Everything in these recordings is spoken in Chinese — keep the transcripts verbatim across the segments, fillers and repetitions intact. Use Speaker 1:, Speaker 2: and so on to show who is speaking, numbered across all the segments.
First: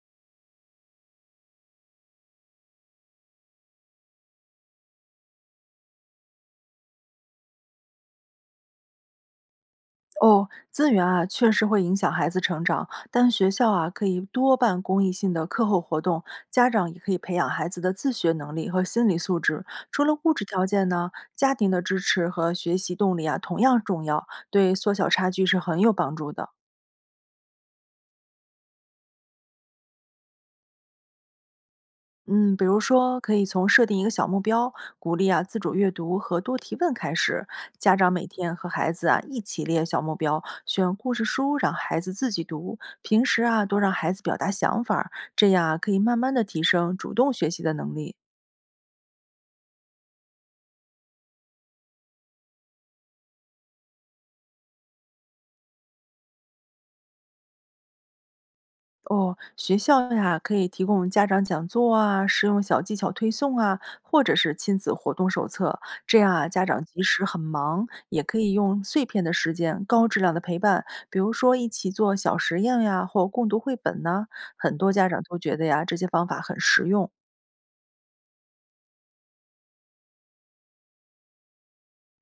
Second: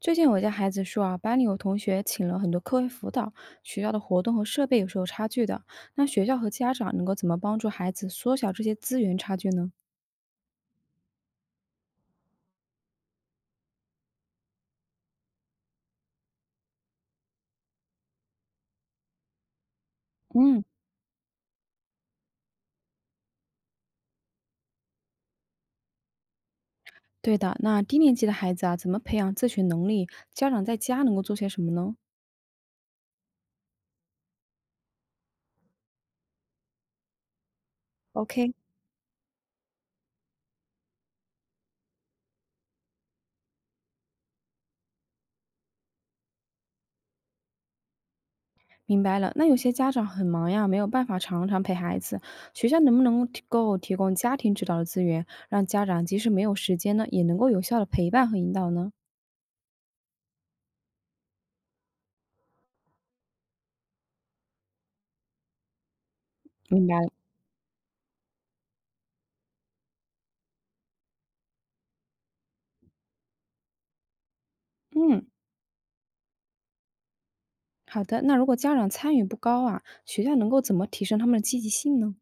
Speaker 1: 最近我家孩子说啊，班里有同学请了很多课外辅导，学校的活动和设备有是有差距的。那学校和家长能够怎么帮助孩子缩小这些资源差距呢？
Speaker 2: 哦，资源啊，确实会影响孩子成长，但学校啊可以多办公益性的课后活动，家长也可以培养孩子的自学能力和心理素质。除了物质
Speaker 1: 嗯，
Speaker 2: 条件呢，家庭的支持和学习动力啊同样重要，对缩小差距是很有帮助的。
Speaker 1: 对的，那低年级的孩子啊，怎么培养自学能力？家长在家能够做些什么呢
Speaker 2: 嗯，比如说，可以从设定一个小目标，鼓励啊自主阅读和多提问开始。家长每
Speaker 1: ？OK，
Speaker 2: 天和孩子啊一起列小目标，选故事书让孩子自己读。平时啊多让孩子表达想法儿，这样啊可以慢慢的提升主动学习的能力。
Speaker 1: 明白了。那有些家长很忙呀，没有办法常常陪孩子，学校能不能提够提供家庭指导的资源，让家长即使没有时间呢，也能够有效的陪伴和引导呢？
Speaker 2: 哦，学校呀，可以提供家长讲座啊、实用小技巧推送啊，或者是亲子活动手册。这样啊，家长
Speaker 1: 明白
Speaker 2: 即
Speaker 1: 了。
Speaker 2: 使很忙，也可以用碎片的时间、高质量的陪伴，比如说一起做小实验呀，或共读绘本呐、很多家长
Speaker 1: 嗯，
Speaker 2: 都觉得呀，这些方法很实用。
Speaker 1: 好的，那如果家长参与不高啊，学校能够怎么提升他们的积极性呢？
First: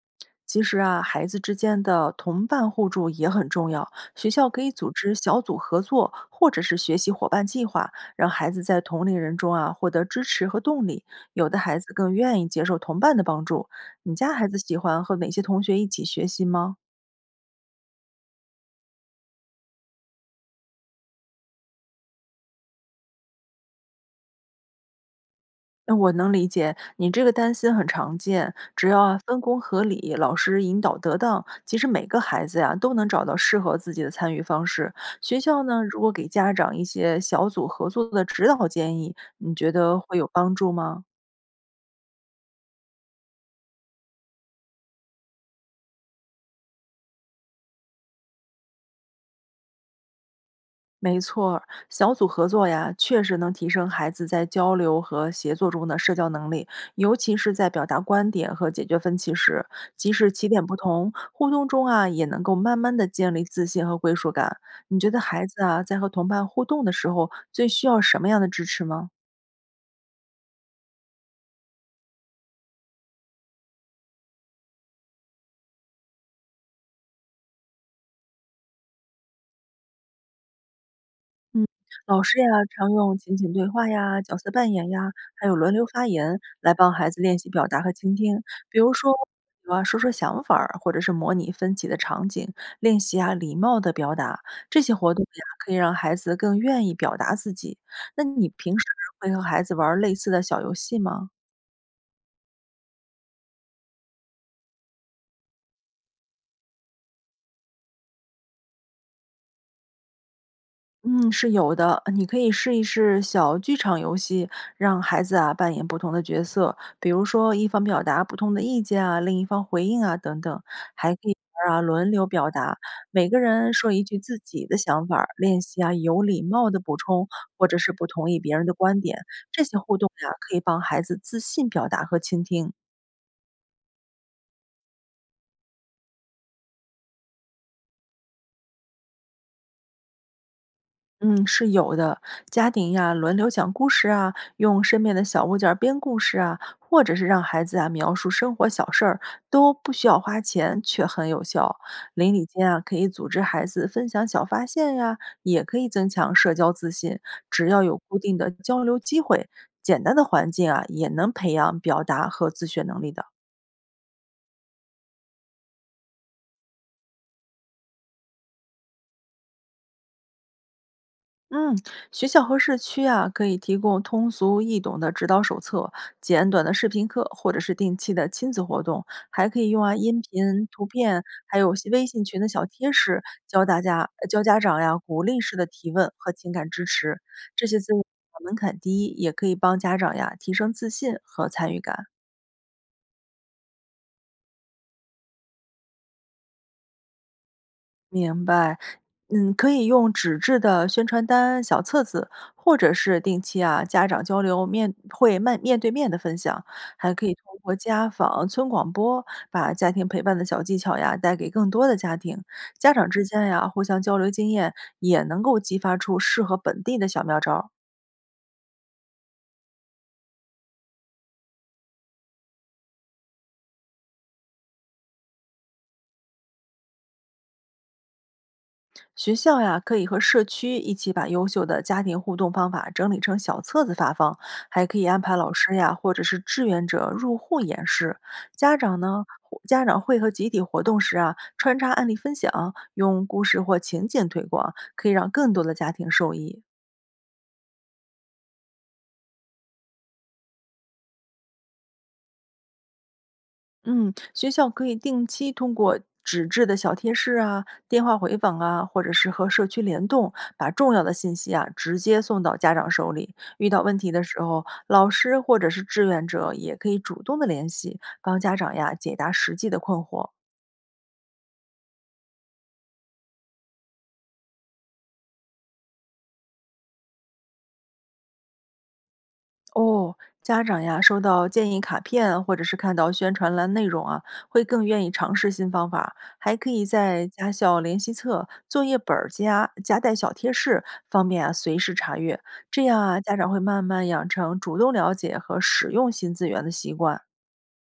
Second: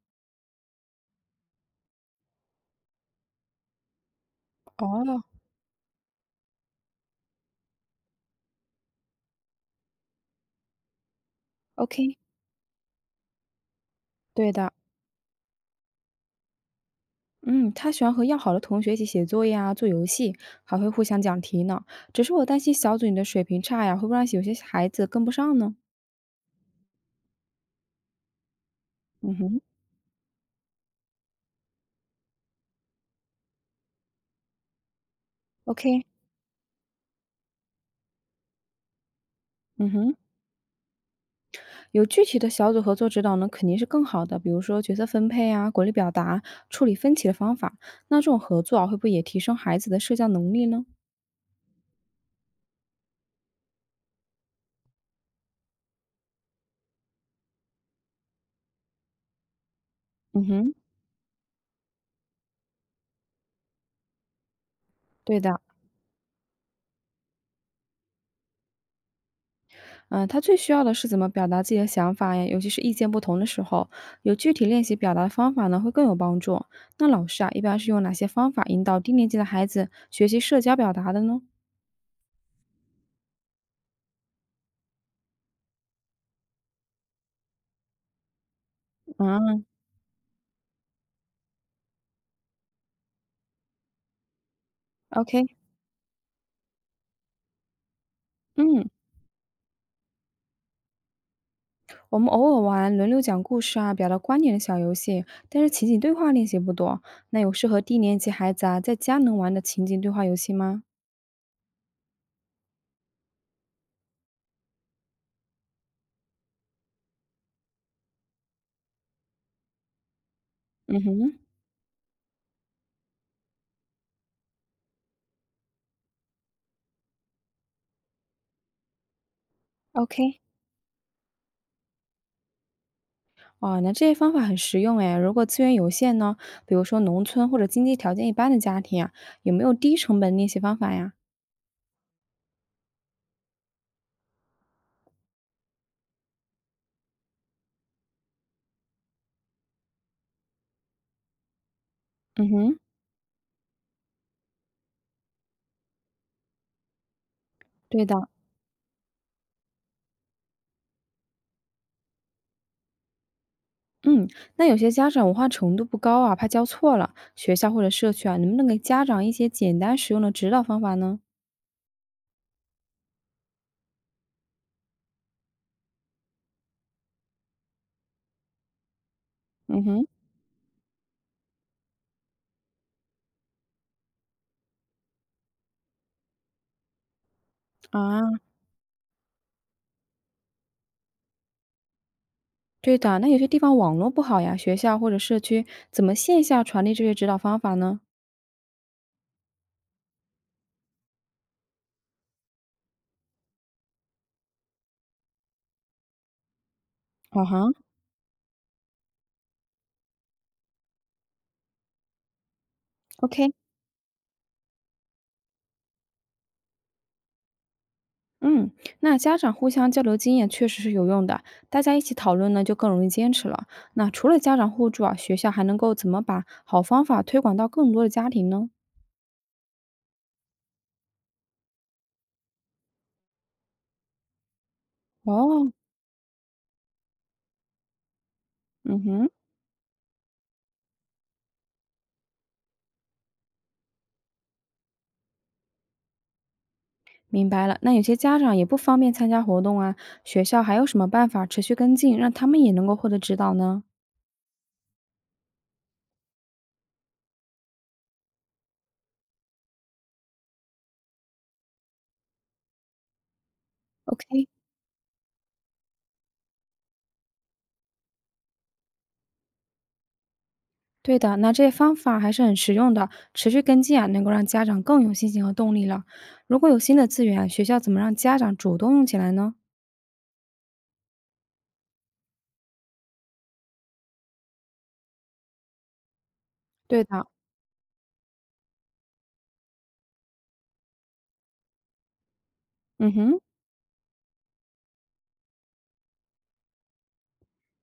Speaker 2: 其实啊，孩子之间的同伴互助也很重要。学校可以组织
Speaker 1: 哦，
Speaker 2: 小组合作，或者是学习伙伴计划，让孩子在同龄人中啊获得支持和动力。有的孩子更
Speaker 1: ？OK，
Speaker 2: 愿意接受同伴的帮助。你家孩
Speaker 1: 对
Speaker 2: 子
Speaker 1: 的，
Speaker 2: 喜欢和哪些同学一起学习吗？
Speaker 1: 嗯，他喜欢和要好的同学一起写作业啊，做游戏，还会互相讲题呢。只是我担心小组里的水平差呀，会不会让有些孩子跟不上呢？
Speaker 2: 那我能理解，你这个担心很常见。只要啊
Speaker 1: 嗯
Speaker 2: 分
Speaker 1: 哼
Speaker 2: 工合理，老师引导得当，其实每个孩子呀都能找到适合自己的参与方式。学校呢，如
Speaker 1: ，OK，
Speaker 2: 果给家长一些小组合作的指导建议，你觉
Speaker 1: 嗯
Speaker 2: 得
Speaker 1: 哼，
Speaker 2: 会有帮助吗？
Speaker 1: 有具体的小组合作指导呢，肯定是更好的，比如说角色分配啊、鼓励表达、处理分歧的方法。那这种合作啊，会不会也提升孩子的社交能力呢？
Speaker 2: 没错儿，小组合作呀，确实能提升孩子在交流和协作中的社交能力，尤其是在表达观点和解决分歧时，即使
Speaker 1: 嗯
Speaker 2: 起点
Speaker 1: 哼，
Speaker 2: 不同，互动中啊，也能够慢慢的建立自信和归属感。你觉得
Speaker 1: 对
Speaker 2: 孩
Speaker 1: 的。
Speaker 2: 子啊，在和同伴互动的时候，最需要什么样的支持吗？
Speaker 1: 嗯，他最需要的是怎么表达自己的想法呀，尤其是意见不同的时候，有具体练习表达的方法呢，会更有帮助。那老师啊，一般是用哪些方法引导低年级的孩子学习社交表达的呢？
Speaker 2: 嗯，老师呀，常用情景对话呀、角色扮演呀，还有轮流发言来帮孩子练习表达和倾听。比如说，
Speaker 1: 啊
Speaker 2: 啊，说说想法儿，或者是模拟分歧的场景，练习啊礼貌的表达。这些活动呀，
Speaker 1: ，OK，
Speaker 2: 可以让孩子更愿意表达自己。那你平时
Speaker 1: 嗯，
Speaker 2: 会和孩子玩儿类似的小游戏吗？
Speaker 1: 我们偶尔玩轮流讲故事啊，表达观点的小游戏，但是情景对话练习不多。那有适合低年级孩子啊在家能玩的情景对话游戏吗？
Speaker 2: 嗯，是有的，你可以试一试小剧场游戏，让孩子啊扮演不同的角色，比如说一方表达不同的意见啊，另一方回应啊等等，
Speaker 1: 嗯
Speaker 2: 还可以
Speaker 1: 哼
Speaker 2: 玩儿啊轮流表达，每个人说一句自己的想法儿，练习啊有礼貌的补充或者是不同意别人的观点，这些互动呀、
Speaker 1: ，OK。
Speaker 2: 可以帮孩子自信表达和倾听。
Speaker 1: 哦，那这些方法很实用诶，如果资源有限呢，比如说农村或者经济条件一般的家庭啊，有没有低成本练习方法呀？
Speaker 2: 嗯，是有的。家庭呀，轮流讲故事啊，用身边的小物件儿编故事啊，或者是让孩子啊描述生活小事儿，都不需要花钱，却很有效。邻里
Speaker 1: 嗯
Speaker 2: 间
Speaker 1: 哼，
Speaker 2: 啊，可以组织孩子分享小发现呀，也可以增强社交自信。只要有
Speaker 1: 对的，
Speaker 2: 固定的交流机会，简单的环境啊，也能培养表达和自学能力的。
Speaker 1: 嗯，那有些家长文化程度不高啊，怕教错了，学校或者社区啊，能不能给家长一些简单实用的指导方法呢？
Speaker 2: 嗯，学校和社区啊，可以提供通俗易懂的指导手册、简短的视频课，或者是定期的亲子活动，还可以用
Speaker 1: 嗯
Speaker 2: 啊
Speaker 1: 哼，
Speaker 2: 音频、图片，还有些微信群的小贴士，教大家、教家长呀鼓励式的提问和情感支持。这些资源
Speaker 1: 啊，
Speaker 2: 门槛低，也可以帮家长呀提升自信和参与感。
Speaker 1: 对的，那有些地方网络不好呀，学校或者社区怎么线下传递这些指导方法呢？
Speaker 2: 明白，嗯，可以用纸质的宣传单、小册子，或者是定期啊家长交流面会面面对面的分享，还可以
Speaker 1: 啊
Speaker 2: 通
Speaker 1: 哈
Speaker 2: 过家访、村广播，把家庭陪伴的小技巧呀带给更多的家庭。家长之间
Speaker 1: ，OK。
Speaker 2: 呀互相交流经验，也能够激发出适合本地的小妙招儿。
Speaker 1: 嗯，那家长互相交流经验确实是有用的，大家一起讨论呢，就更容易坚持了。那除了家长互助啊，学校还能够怎么把好方法推广到更多的家庭呢？
Speaker 2: 学校呀，可以和社区一起把优秀的家庭互动方法整理成小册子发放，还可以安排老
Speaker 1: 哦，
Speaker 2: 师呀，或者是志愿者入户演示。家长
Speaker 1: 嗯
Speaker 2: 呢，
Speaker 1: 哼，
Speaker 2: 或家长会和集体活动时啊，穿插案例分享，用故事或情景推广，可以让更多的家庭受益。
Speaker 1: 明白了。那有些家长也不方便参加活动啊，学校还有什么办法持续跟进，让他们也能够获得指导呢
Speaker 2: 嗯，学校可以定期通过纸质的小贴士啊、电话回访啊，或者是和社区联动，把重要的信息啊直接送到家长手里。遇到问题的时
Speaker 1: ？OK，
Speaker 2: 候，老师或者是志愿者也可以主动的联系，帮家长呀解答实际的困惑。
Speaker 1: 对的，那这些方法还是很实用的，持续跟进啊，能够让家长更有信心和动力了。如果有新的资源啊学校怎么让家长主动用起来呢？
Speaker 2: 哦，家长呀，收到建议卡片或者是看到宣传栏内容啊，会更愿意尝试新方法。还可以
Speaker 1: 对的，
Speaker 2: 在家校联系册、作业本儿夹夹带小贴士，方便啊随时查阅。这样
Speaker 1: 嗯
Speaker 2: 啊，家
Speaker 1: 哼。
Speaker 2: 长会慢慢养成主动了解和使用新资源的习惯。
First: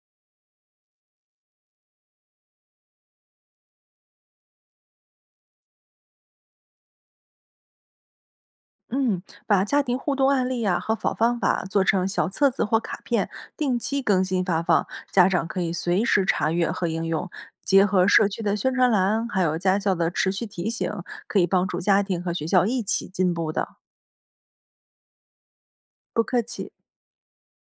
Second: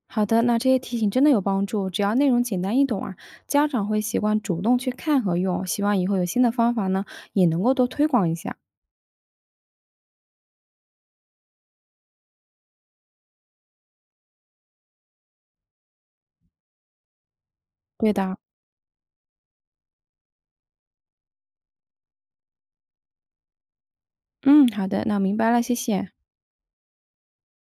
Speaker 1: 好的，那这些提醒真的有帮助，只要内容简单易懂啊，家长会习惯主动去看和用。希望以后有新的方法呢，也能够多推广一下。
Speaker 2: 嗯，把家庭互动案例呀、和好方法做成小册子或卡片，定期更新发放，家长可以随时查阅和应用。结合
Speaker 1: 对
Speaker 2: 社
Speaker 1: 的，
Speaker 2: 区的宣传栏，还有家校的持续提醒，可以帮助家庭和学校一起进步的。
Speaker 1: 嗯，好的，那明白了，谢谢。
Speaker 2: 不客气。